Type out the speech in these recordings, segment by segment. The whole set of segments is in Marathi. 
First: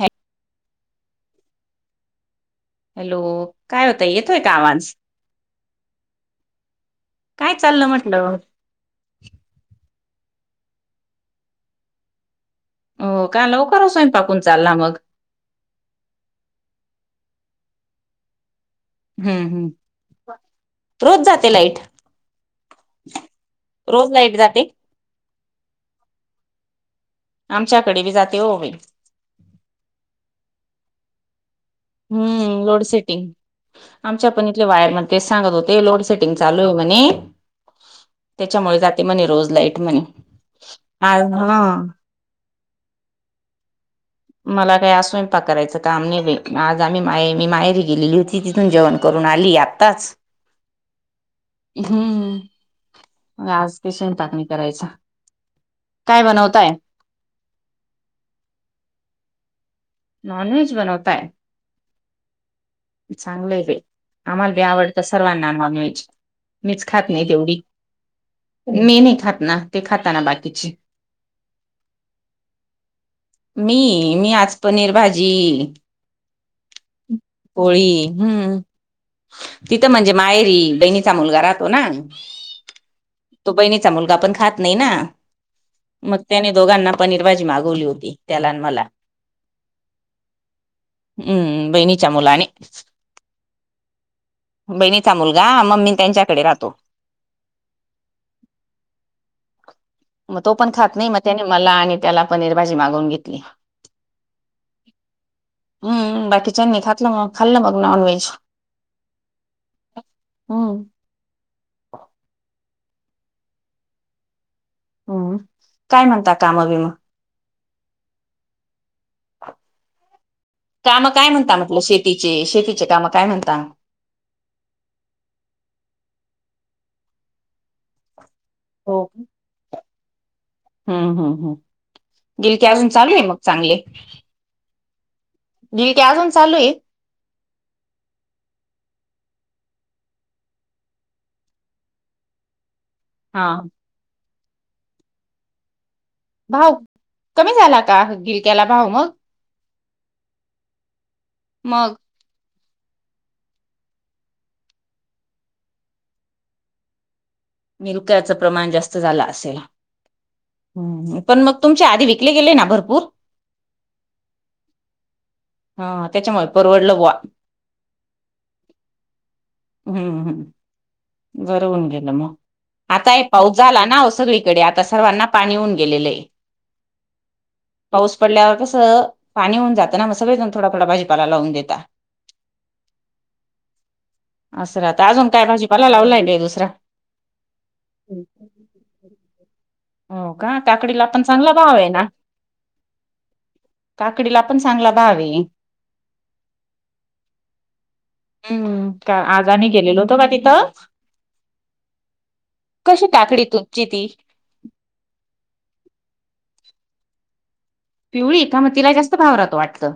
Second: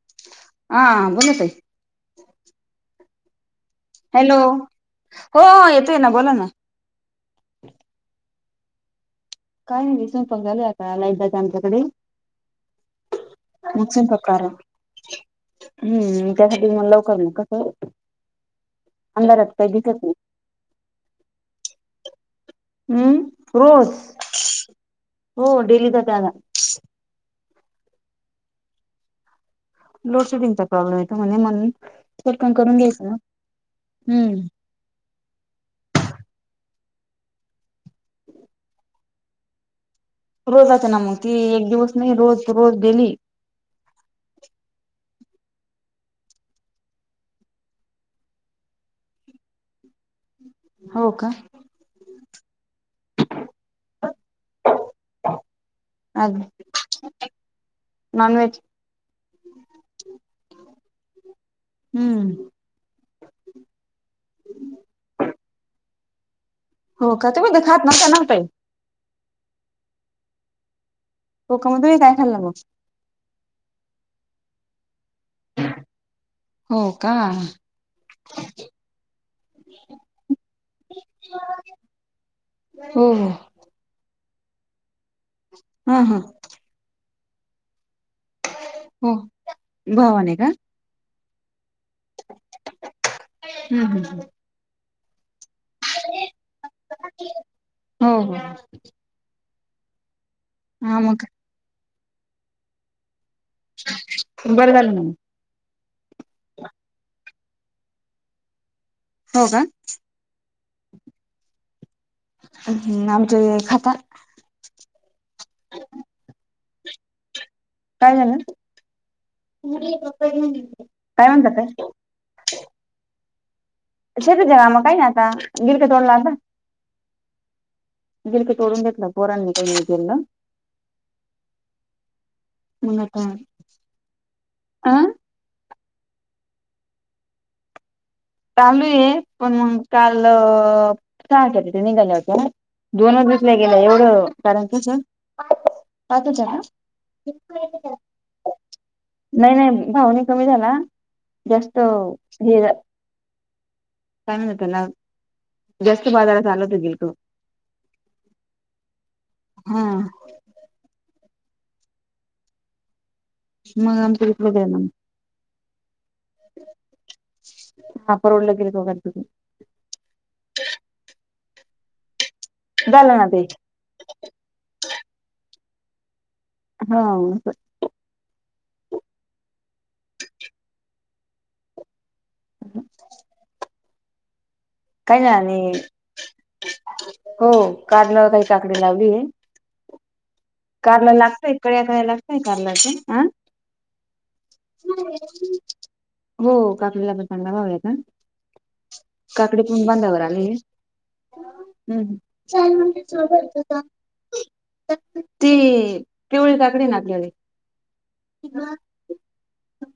हॅ हा बोला ताई हॅलो! काय होता हॅलो, येतोय का आवाज हो येतोय ना बोला ना काय चाललं म्हटलं. काय नाही स्वंयपाक चालूय आता लाईट जाते आमच्याकडे हो का, मग लवकर स्वयंपाक हून करा चालला मग हम्म त्यासाठी म लवकर म कसं हम्म अंधारात काही हम्म, दिसत नाही रोज जाते लाईट. हम्म रोज लाईट जाते हो डेली जाते याला आमच्याकडे बी जाते वो बाई लोड शेडिंगचा प्रॉब्लेम आहे म्हणेे म हम्म लोड सेटिंग आमच्या प हम्म वायर मण तेच सांगत होते. लोड सेटिंग चालू आहे म्हणे त्याच्यामुळे जाते म्हणे रोज लाईट म्हणे रोज जाते ना मग आज ती हा एक दिवस नाही रोज रोज डेली.. मला काय आज स्वयंपाक करायचं काम नाही आज आम्ही माय मी माहेरी गेलेली होती. तीतून जेवण करून आली आत्ताच.. हो का, हम्म मग आज काय स्वयपाक नाही करायचा. काय आज बनवताय नॉनवेज. नॉन वेज बनवताय. हम्म चांगलंय बाई आम्हाला बी आवडतं सर्वांना नॉनवेज मीच खात हो नाही का तुम्ही तेवढी तर खात नव्हता ना ताई मी नाही खात ना ते खाताना बाकीची होका तुम्ही काय खाल्लं मग. मी मी आज पनीर भाजी हो का, पोळी हम्म. तिथं म्हणजे माहेरी बहिणीचा मुलगा राहतो ना, हो हो तो बहिणीचा मुलगा पण खात नाही ना, हा हा मग त्याने दोघांना पनीरभाजी मागवली होती. त्याला न मला हो भावाने का हम्म बहिणीच्या मुलाने हम् हम् ह् बहिणीचा मुलगा मम्मी त्यांच्याकडे राहतो हो, हो मग तो पण खात नाही मग त्याने मला आणि त्याला पनीर भाजी मागवून घेतली. बरं झालं ना मग हम्म बाकीच्या नी खातलं मग खाल्लं मग नॉन व्हेज हो का. हम्म [unintelligible] आमचे हे खातात. हो काय म्हणता काम बीम. काय झालं. काम काय म्हणता म्हटलं शेतीचे शेतीचे काम काय म्हणता. शेतीचे काम काही नाही आता गिरक तोडल आता. गीरक तोडून हो घेतल पोरांनी क हे केलेल. हम्म हम्म हम् गिरक्या अजून चालू आहे मग चांगले. आं. [unintelligible] ते अजून चालू आहे चालू आहे पण मग काल चार पेट्या निघाल्या होत्या ना. दोनच हा विकले गेल्या एवढं कारण कस भाव कमी झाला का गिरक्याला भाव मग. नाही नाही भाव नई कमी झाला जास्त मग हे झा काय म्हणत्यात त्याला जास्त बाजारात आलं ते गिलक. गिल्क्याचं प्रमाण जास्त झालं असेल. हा ह पण मग तुमचे आधी विकले गेले ना भरपूर. मग आमच्या इकड द्या ना. हा त्याच्यामुळे परवडलं बा. ह परवडलं गेलं दोघांचं बी. हम्म हम् बरंहून गेलं मग आता झालं ना एक ते पाऊस झाला ना सगळी कडे आता सर्वांना पाणी होऊन गेलेलं हे. हा. पाऊस पडल्यावर कसं पाणी होऊन जातं ना म सगळेकड थोडा थोडा भाजीपाला लावून देेता. [unintelligible] असल आता काही अजून नाही काय आणि भाजीपाला लावला आहे काय दुसरा. हो कारलं काही काकडी लावली हे. हो का. काकडीला कारला पण चांगला लागतय भाव कळ्या आहे ना कळ्या लागतय कारल्याचं हा. काकडीला पण चांगला भाव आहे. हो काकडीला पण चांगला भावा यायचा. हम्म का आज आणि गेलेलो होतो का आली तिथं. हम्म हम्म कशी काकडी तुमची [unintelligible] ती? ती पिवळी काकडी ना आपल्याले पिवळी का मग तिला जास्त भाव राहतो वाटतं.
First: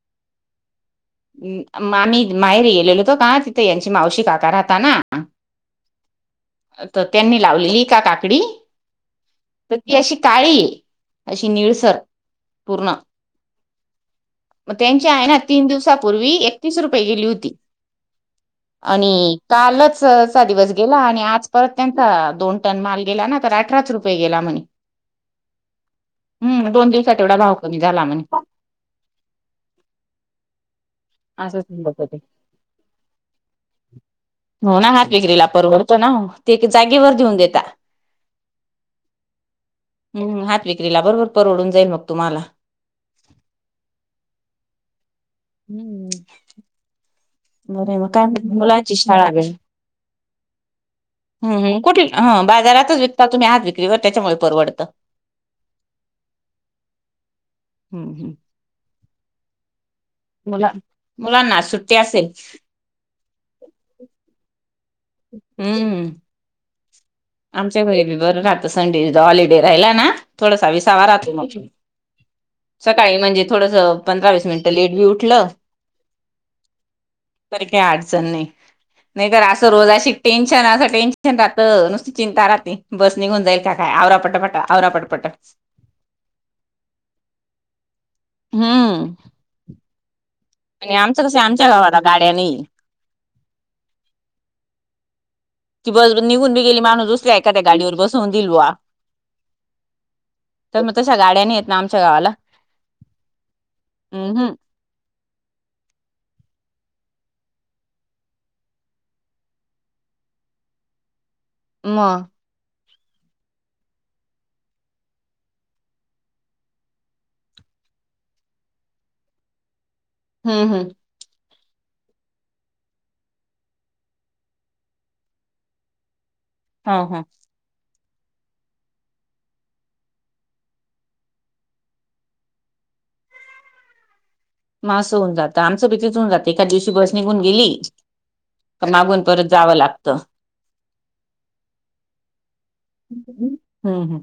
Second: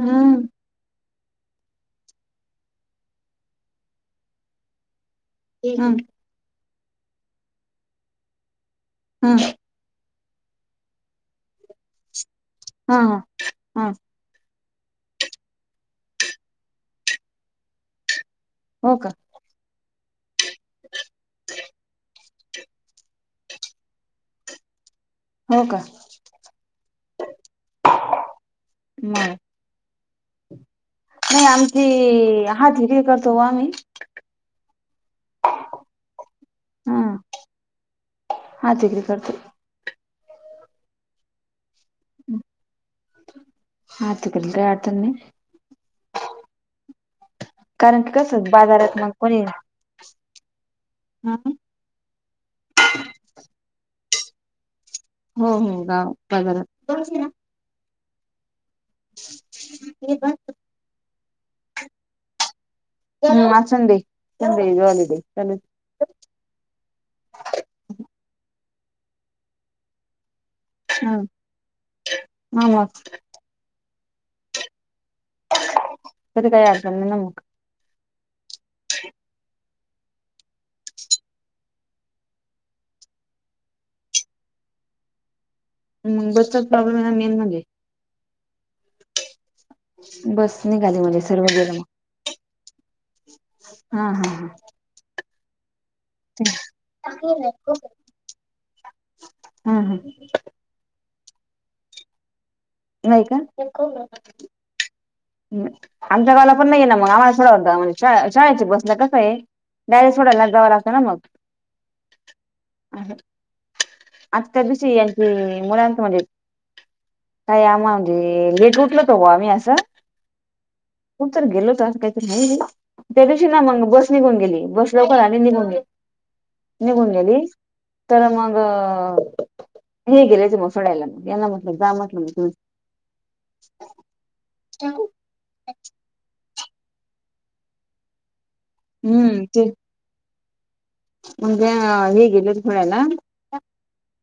हम्म. म आम्ही माहेर गेलेलो होतो का तिथ यांची मावशी काका राहता ना. ह तर त्यांनी लावलेली का काकडी. हम्म. तर ती अशी काळी अशी निळसर पूर्ण. हा हा हा मग त्यांची आहे ना तीन दिवसापूर्वी एकतीस रुपये गेली होती. हो का आणि कालच चा दिवस गेला आणि आज परत त्यांचा दोन टन माल गेला ना तर अठराच रुपये गेला म्हणे. हो का हम्म दोन दिवसात एवढा भाव कमी झाला म्हणे. मग. नाही असंच आमची म्हणत होते. हजरी करतो ओ आम्ही. हो ना हात विक्रीला परवडतो ना हो ते एक हा जागेवर देऊन देता. हात विक्री करतोय. हम्म हात विक्रीला बरोबर परवडून जाईल मग तुम्हाला. [unintelligible] हम्म. बर कारण मग की काय कसं म्हण मुलांची बाजारात मग शाळा कोणी बई हा हम्म कधी ह बाजारातच विकता तुम्ही हात विक्री व त्याच्यामुळे परवडतं. हो हो बा बाजारात. हम्म हम्म. ते बघ. मु मुलांना आज सुट्टी असेल. हो आज सेंड सेंड हॉलिडे. चालेल हम्म. आमच्या घरी बीर रातं संडे हॉलिडे राहिला ना थोडासा वि तावा हा राहतो मग मग सकाळी म्हणजे थोड पंरास मिन लेट भी उठलं तरी काही अडचण नाही ना मग तरी काय अडचण नाही नाही तर असं रोजाशी टेन्शन असं टेन्शन राहतं नुस चिंता राहते बस निघून जाईल काय आवरा पटपट आवरा पटपट. ग [unintelligible] बस्चा प्रॉ्लेम आहे ना मेन म्हणजे. हम्म. बस आणि निघाली म्हणजे आमचं कसं सर्व आमच्या गेलं गावाला गाड्या मग नाही हा हा हा. ती बस निघून बी गेली माणूस दुसऱ्या हा एखाद्या गाडीवर बसवून भी घील बॉ. हा हा तर मग तश्या गाड्या नाही येत ना आमच्या गावाला. नाही का? हम्म आमच्या गावाला पण नाहीये ना मग आम्हाला सोडावं लागत शाळेच्या बसला कसं ये डायरेक्ट सोडायला जावं लागत ना मग. म. आहे, आजच्या दिवशी यांचे मुलात म्हणजे तवा म्हणजे लेट उठलो होतो आम्ही असं हम्म हम्म. कोणीतरी गेलो होतो असं काहीतरी आहे ना. त्या दिवशी ना मग बस निघून गेली, बस लवकर आणि निघून गेली, हा निघून हा गेली तर मग, हे गेले होते मग सोडायला, यांना म्हटल जा म्हटले मग. हम्म. म आस होऊन जातात एखाद दिवशी बस निघून गेली पण मागून परत जावं लागत. मंग ह्या हे गेलेत सोडायला. हम्म हम्म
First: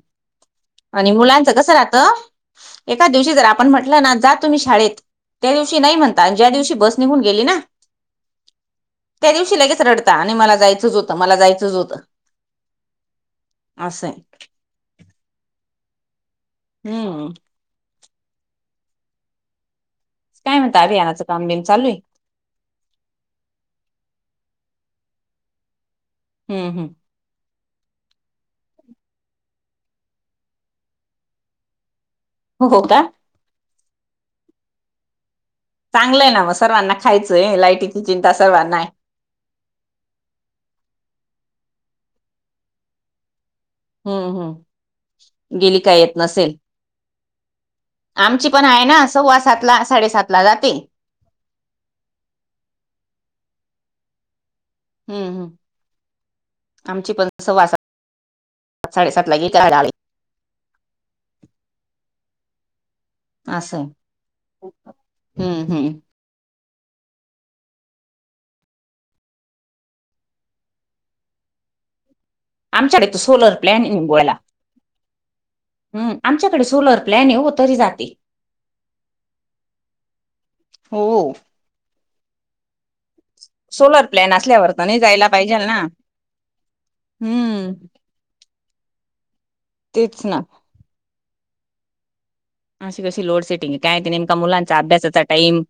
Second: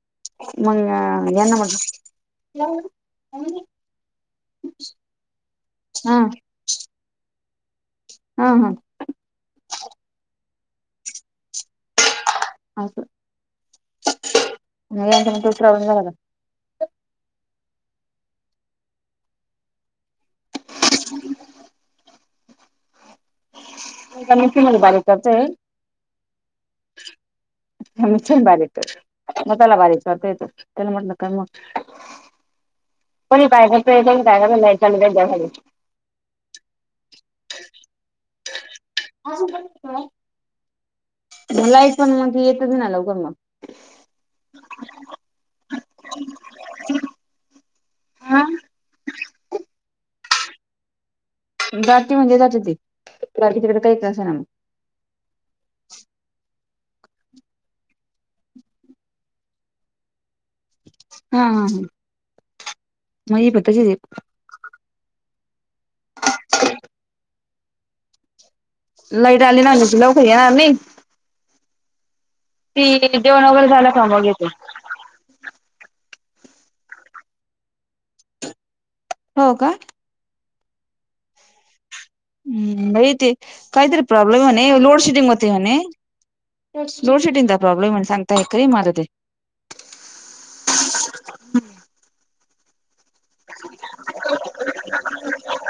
मग आणि मुलांचं यांना कसं राहतं म्हटलं एका दिवशी जर आपण म्हटलं ना जा तुम्ही शाळेत त्या दिवशी नाही हा म्हणता ज्या दिवशी बस निघून गेली ना हा हा. त्या दिवशी लगेच रडता आणि मला जायचंच होतं मला जायचंच होतं. असं असंय नाहींत तो प्रॉब्लेम झाला होता. हम्म. काय म्हणता अभियानाच कामबीम चालूये. एका मिक्सी मध्ये बारीक करतोय. हम्म हम्म. आणखीन बारीक कर मसाला बारीक करते ती तिला म्हटल कर मग हो का. कोणी काय करतय कोण काय करतय [unintelligible] चांगलंय ना मग सर्वांना खायचंय लायटीची चिंता सर्वांना ये. [unintelligible] बोलायचं ना मग येतच ना लवकर मग हम्म हम्म गेली का येत नसेल. आमची पण हाय ना, सव्वा सातला साडेसातला जाते. जाती म्हणजे जाते ती, जाते तिकडे काही का असेना मग हूं हम्म, आमची पण सव्वा सात साडेसातला येत्यात गावे हा हा हा, म ही पण तसीचं ए हूं हूं [inaudible] लाईट आली ना, नायतर लवकर यणार नई आमच्याकडे तो जेवण सोलर वगैरे प्लॅन झालं का मग निंबोला येते. हं, आमच्याकडे सोलर प्लॅन ए ओ, तरी जाते. हो का हो. हम्म, बाई ते कायतरी सोलर प्लॅन प्रॉब्लेम म्हणे असल्यावर तर नाही लोड जायला शेडिंग होते पाहिजेल म्हणे, ना. लोड शेडिंगचा हम्म. प्रॉब्लेम ए म्हणुन सांग तय कई मादत ये तेच ना अशी कशी लोड सेटिंग ए, काय ते नेमका मुलांचा अभ्यासाचा टाईम,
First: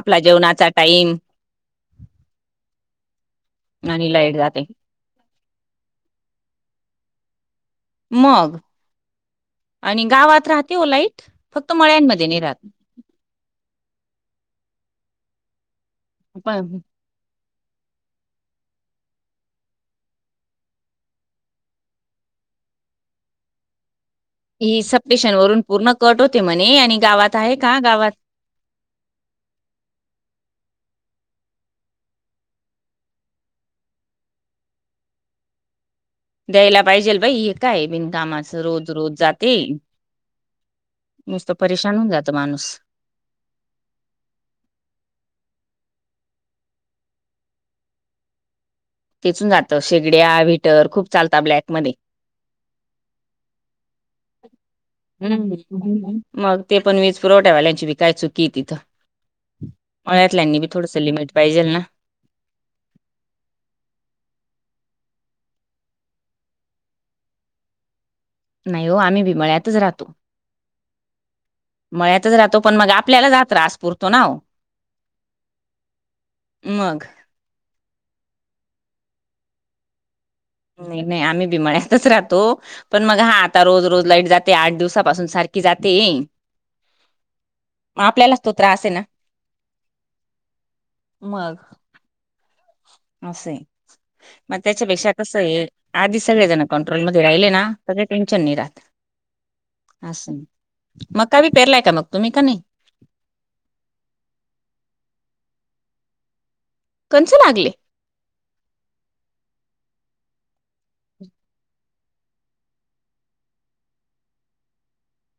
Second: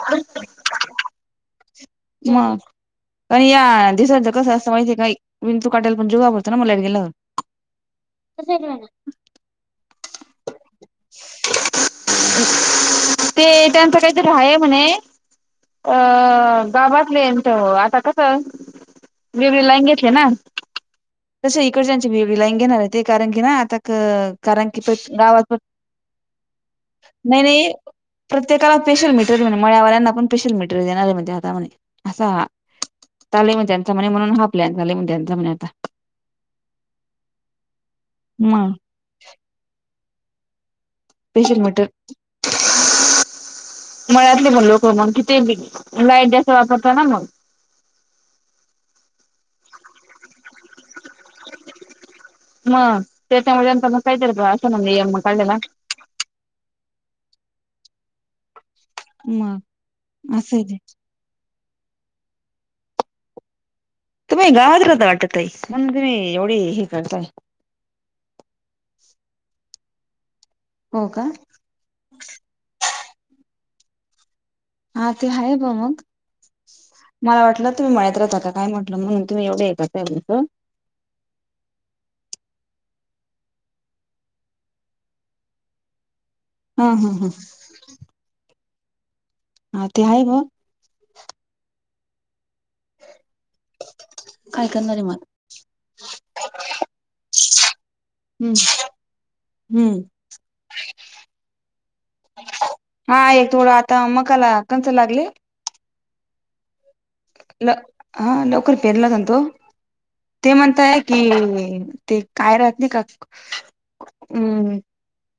आपला जेवणाचा टाईम म आणि या आणि दिसांचं लाईट कसं जाते असत माहितीय काय विंचू काटल्या पण जीव घाबरतो ना मग लाईट गेल्यावर मग आणि गावात राहते ओ लाईट फक्त मळ्यांमध्ये नाही राहत. ते त्यांचं कायतरी हाये म्हणे, अ पण गावात पेलेंचं आता कस वेगळी लाईन घेतले ना तस इकडच्याची बी वेगळी लाईन घेणार आहे ते कारण की ना आता क ही सप्टेशन वरून पूर्ण कट होते म्हणे आणि गावात नाही आहे नाही का गावात प्रत्येकाला स्पेशल मीटरये म्हणे मळवाल्यांना पण स्पेशल मीटर देणार ये म्हणे आता म्हणे आसा चालु ये म्हण त्यांचा म्हणे म्हणून हा प्लॅन चालु ये म्हणून त्यांचा म्हणे आता दयायला पाहिजेल बाई हे काय ये बिन कामाच मग रोज रोज जाते. नुसतं पेशल मीटर परेशान होऊन जातं माणूस. मळ्यातली पण लोक मंग किती बी लाईट जास्त वापरता ना मंग खेचुन जातं शेगड्या व्हीटर खूप चालता ब्लॅक मध्ये म त्याच्यामुळे त्यांचापण कायतरी प असं ना म य हम्म हम् हम् मग ते पण वीज पुरवठ्यावाल्यांची बी काय चुकीये तिथं मग असं मळ्यातळ्यांनी आहे बी ते थोडस लिमिट पाहिजेल ना तुम्ही गावात राहता वाटत ताई, म्हणून तुम्ही एवढी हे करताय. नाय ओ, आम्ही बी मळ्यातच राहतो. हो का. मळ्यातच राहतो पण मग आपल्यालाचं हा त्रास पुरतो नाओ हा ते हायेच म मंग मग मला वाटलं तुम्ही मळ्यात राता का काय म्हटलं म्हणून तुम्ही एवढ हे करताय म्हटलं नाय नाय आम्ही बी मळ्यातच राहतो. पण मग हा आता रोज रोज लाईट जाते आठ दिवसापासून सारखी जाते. हा ह ह. मं आपल्यालाच तो त्रास ये ना हा ते हाय बघ मग असय मग काय त्याच्यापेक्षा कसं ये आधीचं सगळे जण कंट्रोलमध्ये राहिले ना त ते टेन्शन हम्म नाय राहत. हम्म असंय मका बी पेरलाय का मग तुम्ही का नाय? हा एक थोडं आता मकाला कंणस लागली. कंणस लागली. ल हा लवकर पेरला होता ना तो ते म्हणताय की ते काय राहत नाही का हम्म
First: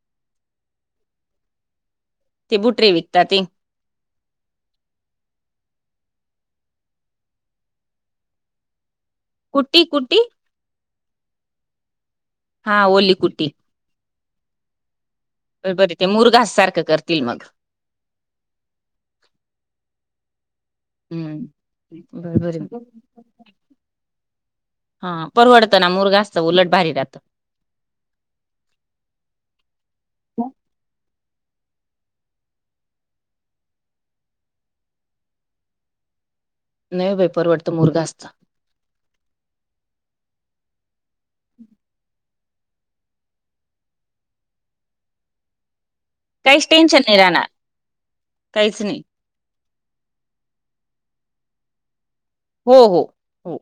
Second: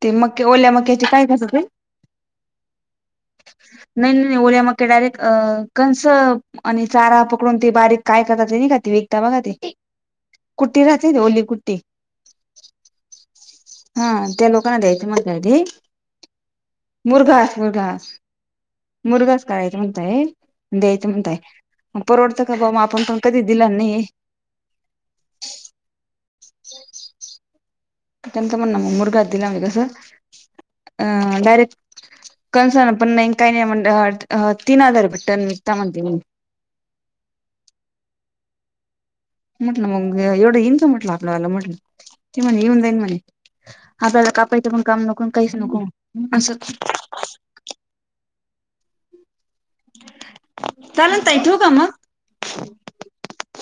ते मक ओल्या मक्याचे काय कसं ते [unintelligible] नाही नाही नाही ओडि म ायरेक्ट अ कणस आणि चारा पकडून ते बारीक काय करतात खात एकदा बघा ते कुट्टी कुट्टी कुट्टी राच ओली कुट्टी हा ओली कुटी हा त्या लोकांना द्यायचे मझधी बरोबर ते मुरघास सारखं करतील मग मुरघास मुरघास मुलगाच कराायचा म्हणतय द्यायचं म्हणताय हम्म परवडतं का बरोबर बा म आपण पण कधी दिला नाही हा परवडतं ना मुरगा असत उलट भारी राहतं [inaudible] त्यांच म्हण मग मुरगा दिलावली कसं अ डायरेक्ट कणस ना पण नाही काही नाही म्हण तीन हजार भेट्टनघता म्हण न बाई परवडतो मुलगा असत म्हटलं मग एवढं येईनच म्हटलं आपल्या वाला म्हटलं ते म्हणे येऊन जाईन म्हणे आपल्याला कापायचं पण काम नको काहीच नको असं काहीच टेन्शन नाही राहणार काहीच नाही चालता य ठेव का मग हो हो हो